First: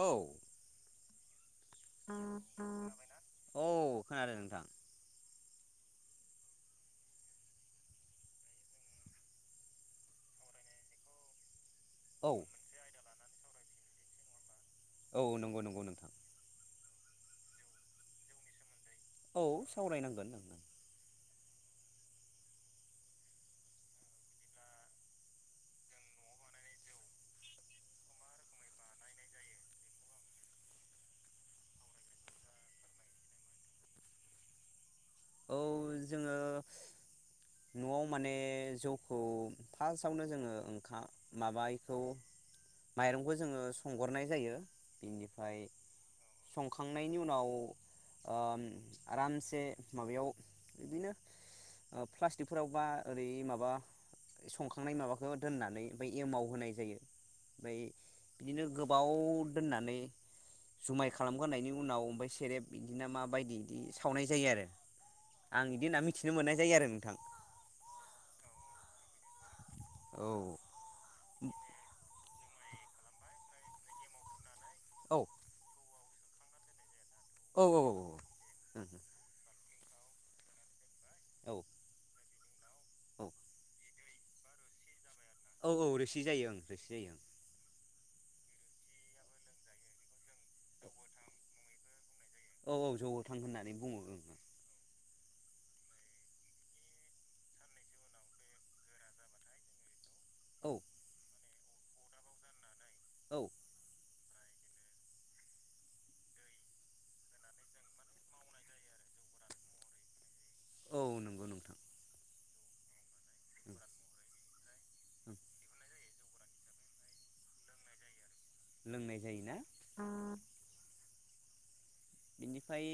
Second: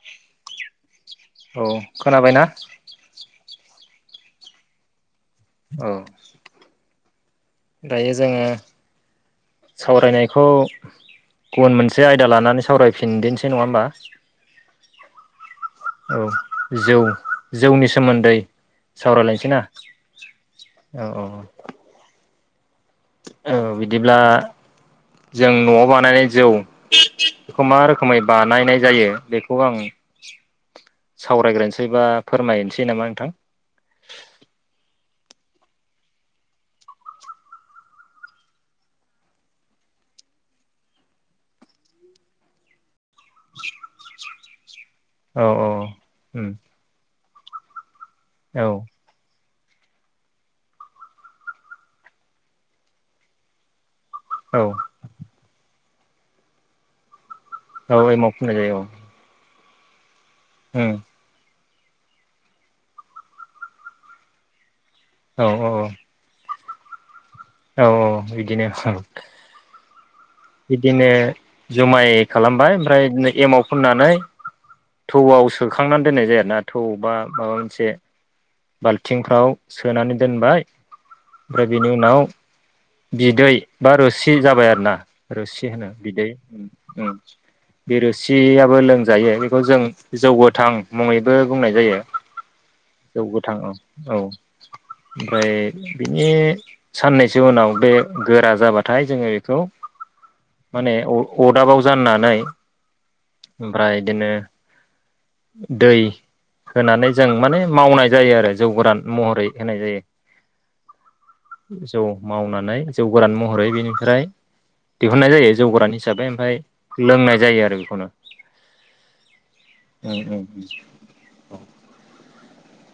औ। [unintelligible] औ खोनाबाय ना? खोनादों नोंथां औ दायो जोङो। सावरायनायखौ गुबन मोनसे औ आयदा लानानै सावरायफिन थिनदिनसो नङा होमबा? औ नंगौ नंगौ नोंथां। औ जौ जौनि सोमोन्दै। औ सावरायलायनोसै ना सावरायनांगोन नोंथां औ औ। औ बिदिब्ला जों न'आव बानायनाय जौ बेखौ मा रोखोमै बानायनाय जायो बेखौ आं सावरायग्रोनोसै बा फोरमायनोसै नामा नोंथां? औ जोङो न'आव माने जौखौ फार्स्टआवनो जोङो ओंखाम माबाखौ माइरंखौ जोङो संगोरनाय जायो। औ बिनिफ्राय औ उम संखांनायनि उनाव ओ आरामसे माबायाव बिदिनो प्लास्टिकफोराव बा ओरै माबा औ संखांनाय माबाखौ दोननानै ओमफ्राय एमाव होनाय जायो। ओमफ्राय औ एमाव फुननाय बिदिनो जायो औ गोबाव। दोननानै उम जुमाय खालामगोरनायनि उन उनाव ओमफ्राय सेरेब इदिनो माबायदि बिदि सावनाय जायो आरो। औ आं औ बिदि होनना मिथिनो मोननाय जायो आरो नोंथां। औ औ बिदिनो औ। औ बिदिनो जुमाय खालामबाय ओमफ्राय बिदिनो एमाव फोननानै औ थौआव सोखांनानै दोननाय जायोना थौ बा माबा औ मोनसे बाल्थिंफ्राव सोनानै दोनबाय। औ ओमफ्राय बेनि उनाव औ बिदै बा रोसि जाबाय आरोना। औ रोसि होनो रोसि बिदै जायो ओं उम रोसि जायो बिरोसियाबो लोंजायो बेखौ जों जौगोथां मुङैबो बुंनाय जायो। औ औ जौ जौगोथां गोथां औ होननानै बुङो औ। ओमफ्राय बिनि साननैसो उनाव। बे गोरा जाबाथाय जोङो बेखौ औ माने अरदाबाव जाननानै औ ओमफ्राय बिदिनो दै होनानै जों माने मावनाय जायो आरो जौ गोरान महरै होनाय जायो। औ नंगौ नोंथां गोसौ मावना [unintelligible] जौ गोरान महरै बेनिफ्राय दिहुननाय जायो जौ गोरान हिसाबै ओमफ्राय लोंनाय जायो आरो बेखौनो लोंनाय जायोना। औ बिनिफ्राय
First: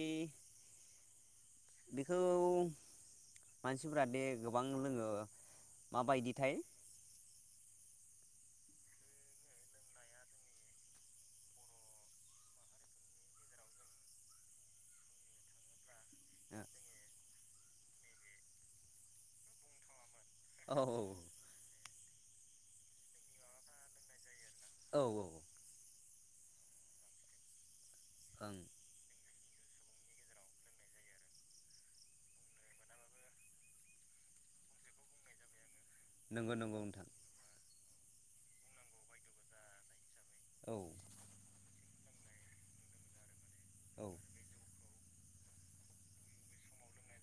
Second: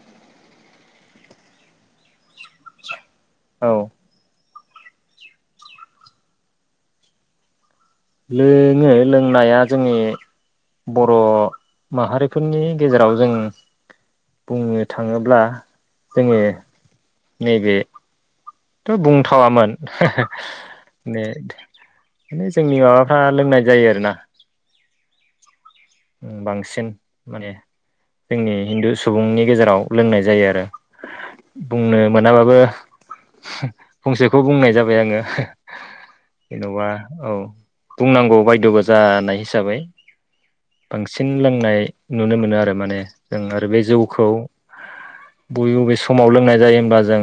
बे थौ औ मानसिफोरा बे गोबां लोङो माबायदिथाय लोङो लोंनाया जोंनि बर' माहारिफोरनि गेजेराव जों बुंनो थाङोब्ला जोङो औ नैबे थ' बुंथावामोन औ [unintelligible] माने माने जोंनि माबाफ्रा लोंनाय जायो आरो ना। औ औ ओ बांसिन माने जोंनि ओं हिन्दु सुबुंनि गेजेराव लोंनाय जायो आरो बुंनो मोनाबाबो फंसेखौ बुंनाय जाबाय आङो‌। नंगौ नंगौ जेन'बा नोंथां औ। बुंनांगौ बायद' बो जानाय हिसाबै औ बांसिन लोंनाय नुनो मोनो आरो माने जों आरो बे औ जौखौ बबे बबे समाव लोंनाय जायो होमबा जों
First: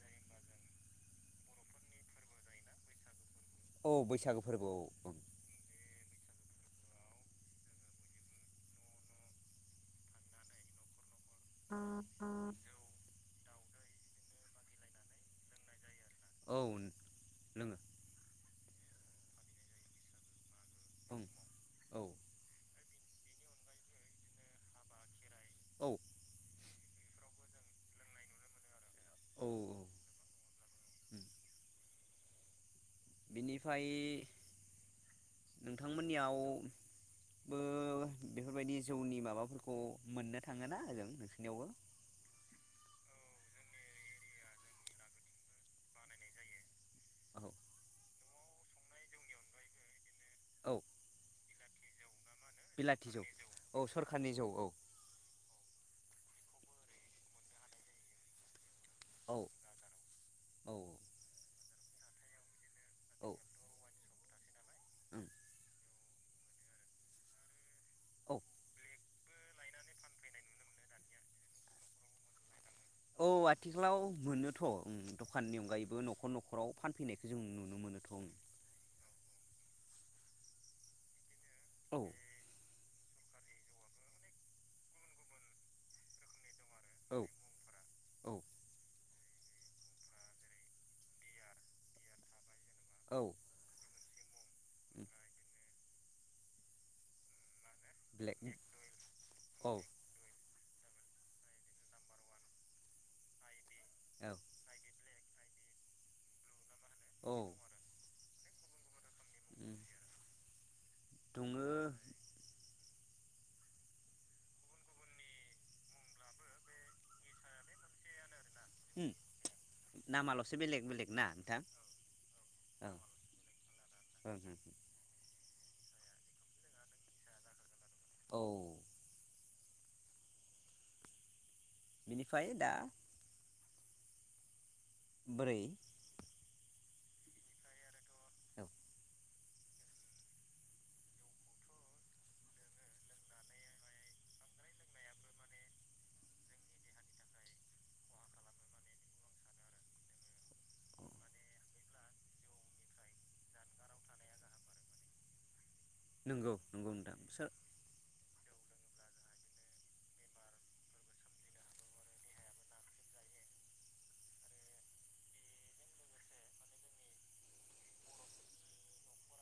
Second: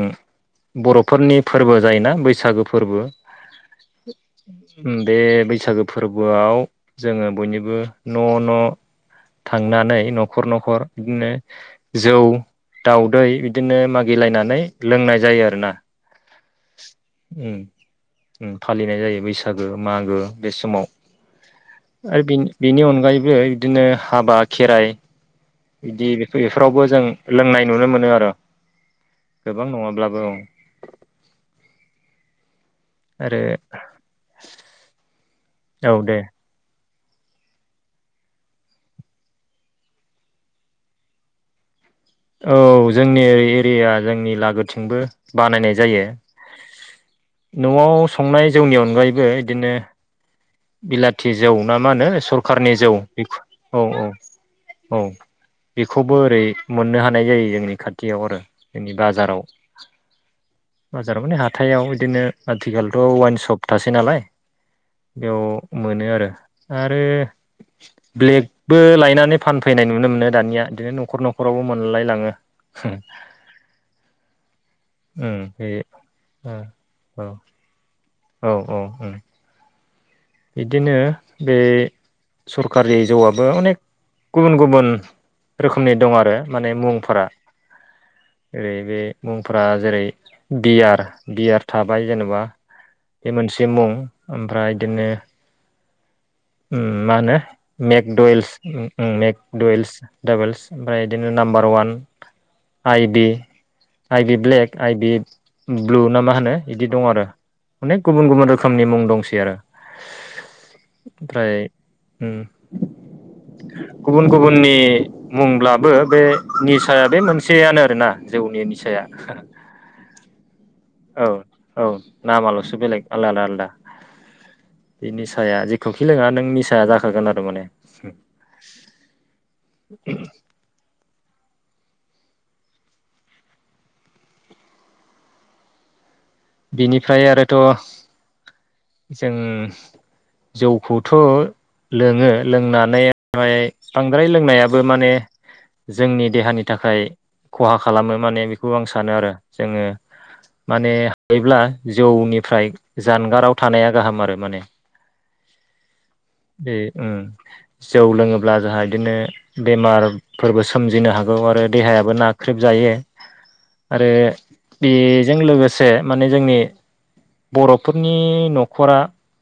बर'फोरनि फोरबो जायोना बैसागो फोरबो औ बैसागो फोरबोआव ओं बेे बैसागु फोरबोआव जोङो बयनिबो न' न' थांनानै न'खर न'खर बिदिनो जौ दाउदै बि बिदिनो मागिलायनानै लोंनाय जायो आरो ना औ लोङो फालिनाय जायो बैसागो मागो बे समाव ओं औ आरो बेनि बेनि अनगा अनगायैबो बिदिनो हाबा खेराइ औ बिदि बे फैयो फोरावबो जों लोंनाय नुनो मोनो आरो औ गोबां नङाब्लाबो औ आरो बिनिफ्राय औ दे नोंथांमोननियाव ओ बेफोरबायदि जौनि माबाफोरखौ मोननो थाङो ना नोंसोरनियावबो औ जोंनि एरिया जोंनि लागोथिंबो बानायनाय जायो औ नआव संनाय जौनि अनगायैबो बिदिनो औ बिलाथि जौ ना मा होनो स सरकारनि जौ बेखौ औ औ औ बेखौबो ओरै मोननो हानाय जायो जोंनि खाथियाव आरो जोंनि औ बाजाराव औ बाजाराव माने हाथायाव बिदिनो आथिखालथ औ वाइन सप थासै नालाय ओं बेयाव मोनो आरो आरो औ ब्लेकबो लायनां फान फैनाय नुनो मोनो दानिया बिदिनो नखर नखर नखरावबो मोनलायलाङो औ आथिखालाव मोनोथ उम दखाननि अनगायैबो नखर नखराव फानफैनायखौ जों नुनो मोनो औ औ उम बिदिनो बे औ सरकारि जौवा बो अनेख गुबुन गुबुन रोखोमनि दं आरो माने मुंफोरा औ औ ओरै बे मुंफोरा जेरै बियार बियार थाबाय जेनेबा औ बे मोनसे मुं ओमफ्राय उम बिदिनो उम मानो ब्लेक मेकडयेल्स औ मेकदयेल्स [unintelligible] ओमफ्राय बिदिनो नाम्बार वान आइ बि आइ औ बि ब्लेक आइ बि ब्लु ना मा होनो बिदि दं आरो औ अनेक गुबुन गुबुन रोखोमनि मुं दंसै आरो उम [inaudible] ओमफ्राय दङो उम। गुबुन गुबुननि मुंब्लाबो बे निसाया बे मोनसेयानो आरोना जौनि निसाया उम नामाल'सो बेलेग बेलेग ना औ नोंथां औ नामाल'सो औ बेलेग आलादा आलादा। ओं ओं निसाया जेखौखि लोङा नों निसाया जाखागोन आरो माने औ [unintelligible] [unintelligible] बेनिफ्राय दा बोरै बिनिफ्राय आरोथ' औ जों जौखौथ' लोङो लोंनानै बांद्राय लोंनायाबो माने जोंनि देहानि थाखाय खहा खालामो माने बेखौ आं सानो आरो जोङो माने। औ बिदिब्ला जौनिफ्राय जानगाराव थानाया गाहाम आरो माने नंगौ बे नंगौ ओ नोंथां सोर जौ लोङोब्ला जाहा बिदिनो बेमारफोरबो सोमजिनो हागौ आरो देहायाबो नाख्रेब जायो आरो बेजों लोगोसे से माने जोंनि बर'फोरनि न'खरा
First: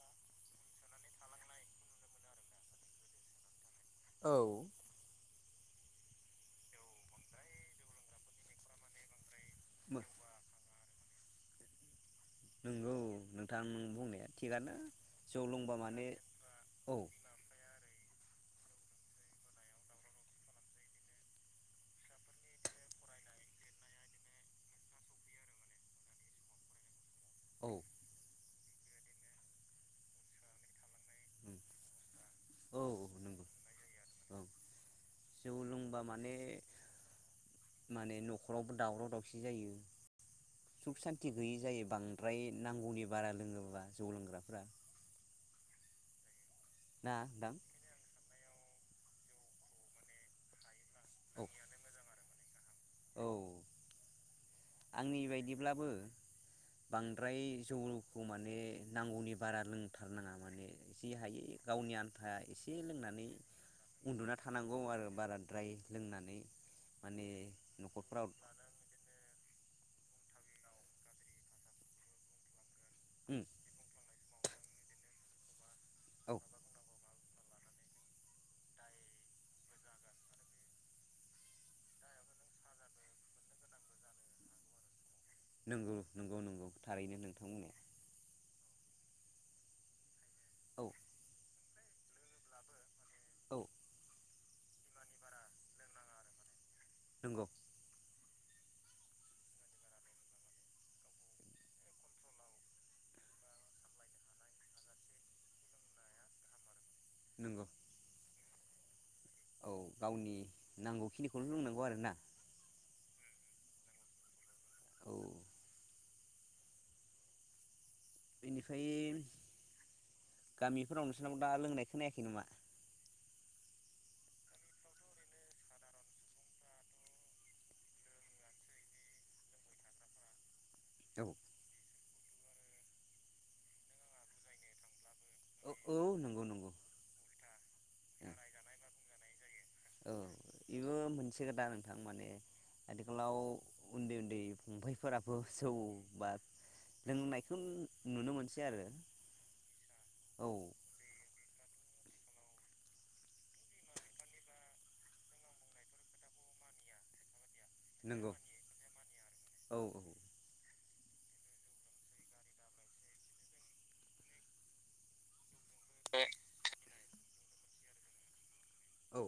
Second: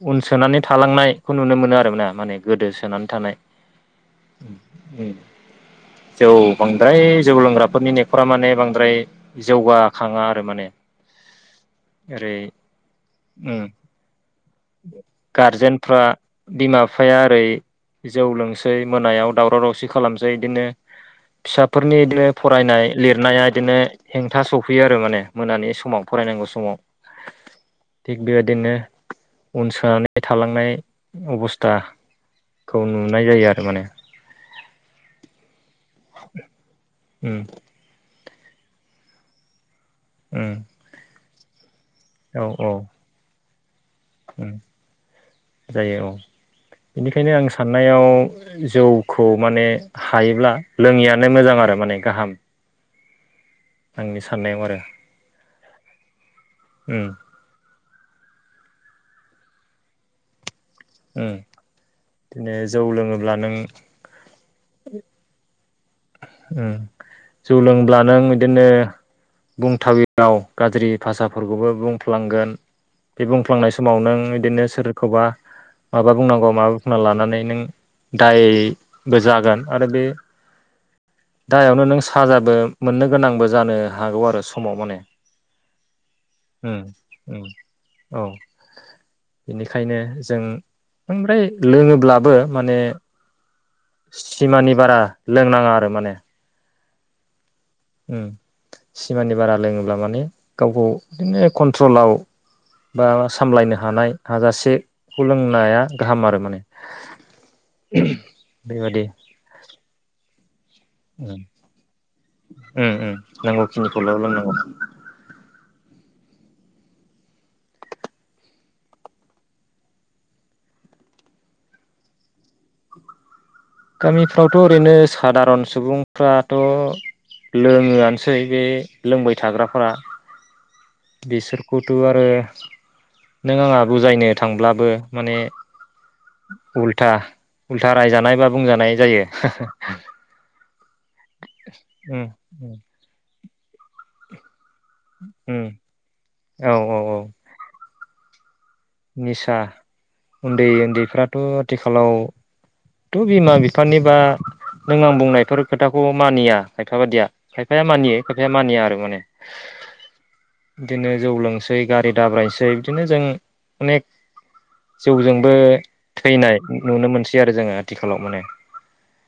उन सोनानै थालांनायखौ नुनो मोनो आरोना माने गोदो सोनानै थानाय। औ [unintelligible] उम जौ बांद्राय जौ लोंग्राफोरनि नखरा माने बांद्राय मो जौगाखाङा आरो माने ओरै नंगौ उम नोंथां बुंनाया थिगानो जौ लोंबा गारजेनफ्रा माने बिमा औ। बिफाया ओरै जौ लोंसै मोनायाव दावराव दावसि खालामसै बिदिनो फिसाफोरनि बिदिनो फरायनाय लिरनाया बिदिनो हेंथा सफैयो आरो माने मोनानि समाव फरायनांगौ समाव। औ थिग बेबायदिनो उन सोनानै थालांनाय अबस्थाखौ औ नुनाय नंगौ जायो आरो माने। औ [unintelligible] उम न'खरावबो दावराव दावसि जायो उम गिबियै जायो। बांद्राय औ औ नांगौनि बारा लोङोब्ला। जौ उम लोंग्राफ्रा जायो औ बेनिखायनो आं साननायाव जौखौ माने हायोब्ला। लोङियानो औ मोजां आरो माने गाहाम औ आंनि साननायाव आरो आंनि बायदिब्लाबो उम बांद्राय जौ रौखौ माने नांगौनि बारा लोंथारनाङा माने एसे उम हायै गावनि आन्था बिदिनो एसे जौ लोंनानै लोङोब्ला नों उन्दुना थानांगौ आरो बाराद्राय लोंनानै ओं माने जौ लोंब्ला न'खरफ्राव नों इदिनो बुंथावि राव गाज्रि भाषाफोरखौबो बुंफ्लांगोन बे उम बुंफ्लांनाय समाव नों बिदिनो सोरखौबा माबा औ बुंनांगौ माबा बुंना लानानै नों दायबो जागोन आरो बे दायावनो नों साजाबो मोननो गोनांबो जानो हागौ आरो समाव माने नंगौ नंगौ नंगौ उम थारैनो उम नोंथां बुंनाया औ बेनिखायनो जों औ बांद्राय लोङोब्लाबो माने औ सिमानि बारा लोंनां आरो माने नंगौ सिमानि बारा लोङोब्ला माने गावखौ बिदिनो कन्ट्रलाव बा सामलायनो हानाय हाजासेखौ लोंनाया गाहाम आरो माने नंगौ बेबायदि उम नांगौखिनिखौनो लोंनांगौ आरो ना उम नांगौखिनिखौल लोंनांगौ बेनिफ्राय गामिफोराव नोंसोरनाव दा लोंनाय खोनायाखै नामा? गामिफ्रावथ' ओरैनो सादारन सुबुंफ्राथ' लोङोआनोसै बे लोंबाय थाग्राफोरा औ बिसोरखौथ' आरो नों आङाथबुजायनो थांब्लाबो माने औ औ नंगौ नंगौ उल्था उल्था रायजानाय बा बुंजानाय जायो [inaudible] औ बेबो मोनसे खोथा नोंथां उम माने उम आथिखालाव उन्दै उन्दै फंबायफोराबो उम जौ बा औ औ औ लोंनायखौ नुनो मोनसै आरो निसा औ उन्दै उन्दैफ्राथ' आथिखालाव थ' बिमा बिफानिबा नों आं बुंनायफोर खोथाखौ मानिया खायफा बादिया खायफाया मानियो नंगौ खायफाया मानिया आरो माने औ बिदिनो जौ लोंसै गारि दाब्रायसै बिदिनो जों अनेक जौजोंबो थैनाय नुनो मोनसै आरो आरो जोङो आथिखालाव माने औ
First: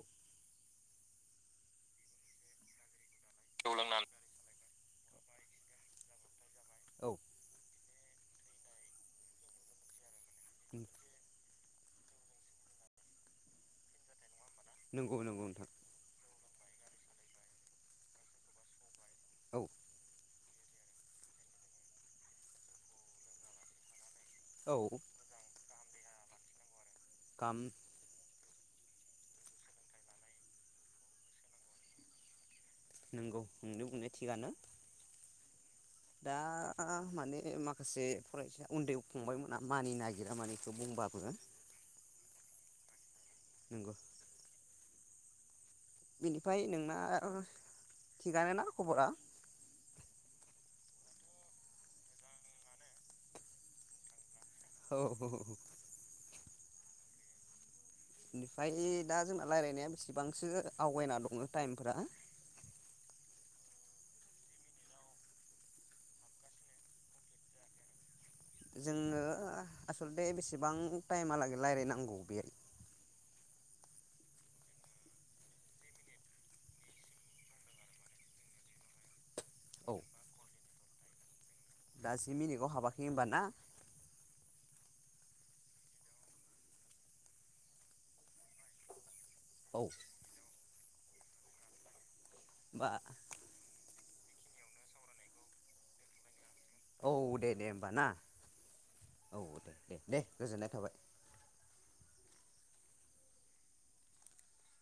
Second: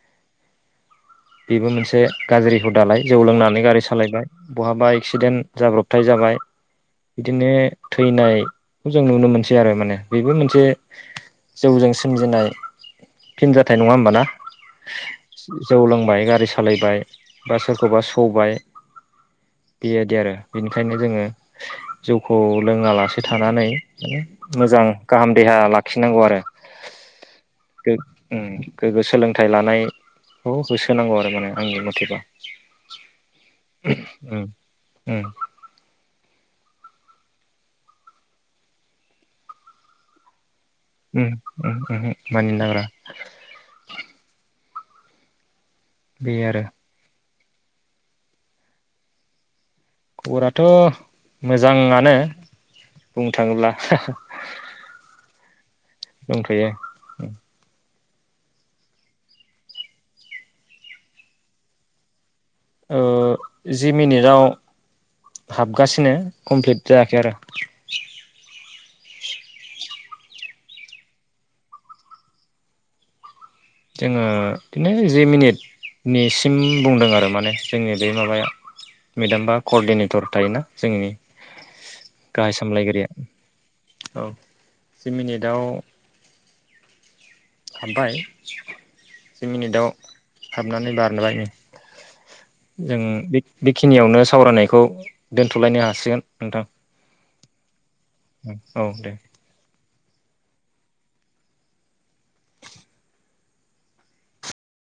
बेबो मोनसे गाज्रि हुदालाय जौ लोंनानै गारि सालायबाय बहाबा एक्सिडेन्ट जाब्रबथाय जाबाय औ बिदिनो थैनायखौ जों नुनो मोनसै आरो माने बेबो मोनसे जौजों सोमजिनाय फिन जाथाय नङा होमबाना नंगौ नंगौ नोंथां जौ लोंबाय गारि सालायबाय बा सोरखौबा सौबाय औ बेबायदि आरो बिनिखायनो जोङो जौखौ लोङालासे थानानै औ मोजां गाहाम देहा ला गिनांगौ आरो [unintelligible] ओम गोग्गो सोलोंथाइ लानायखौ गोसो होनांगौ आरो माने आंनि मथेबा नोंगौ नोंनि बुंनाय उम थिगानो उम दा माने माखासे फरायसाया उन्दै फंबायमोना मानि नागिरा माने बेखौ बुंबाबो उम उमहो मानिनो नागेरा [inaudible] नंगौ बे बिनिफ्राय आरो नोंना थिगानोना खबरा खबराथ' मोजाङानो बुंनो थाङोब्ला औ औ दंथ'यो बिनिफ्राय दा जोंना रायज्लायनाया बेसेबांसो आवगायना दङ टाइमफोरा ओ जि मिनिटाव हाबगासिनो कमप्लिट जायाखै आरो जोङो आसलथे बेसेबां टाइमहालागै रायज्लायनांगौ बे जोङो बिदिनो जि मिनिटनिसिम बुंदों आरो माने जोंनि बे माबाया मेदाम्बा क औ अर्डिनेटर थायोना जोंनि दा जि गाहाय मिनिटआव हाबाखै सामलायगिरिया होनबा ना औ जि मिनिट [unintelligible] हाबबाय जि औ मिनिटआव हाबनानै [unintelligible] होमबा जोङो [unintelligible] बे खिनियावनो सावरायनायखौ दोनथ'लायनो हासिगोन नोंथां औ दे दे ना औ दे औ दे दे दे गोजोननाय थाबाय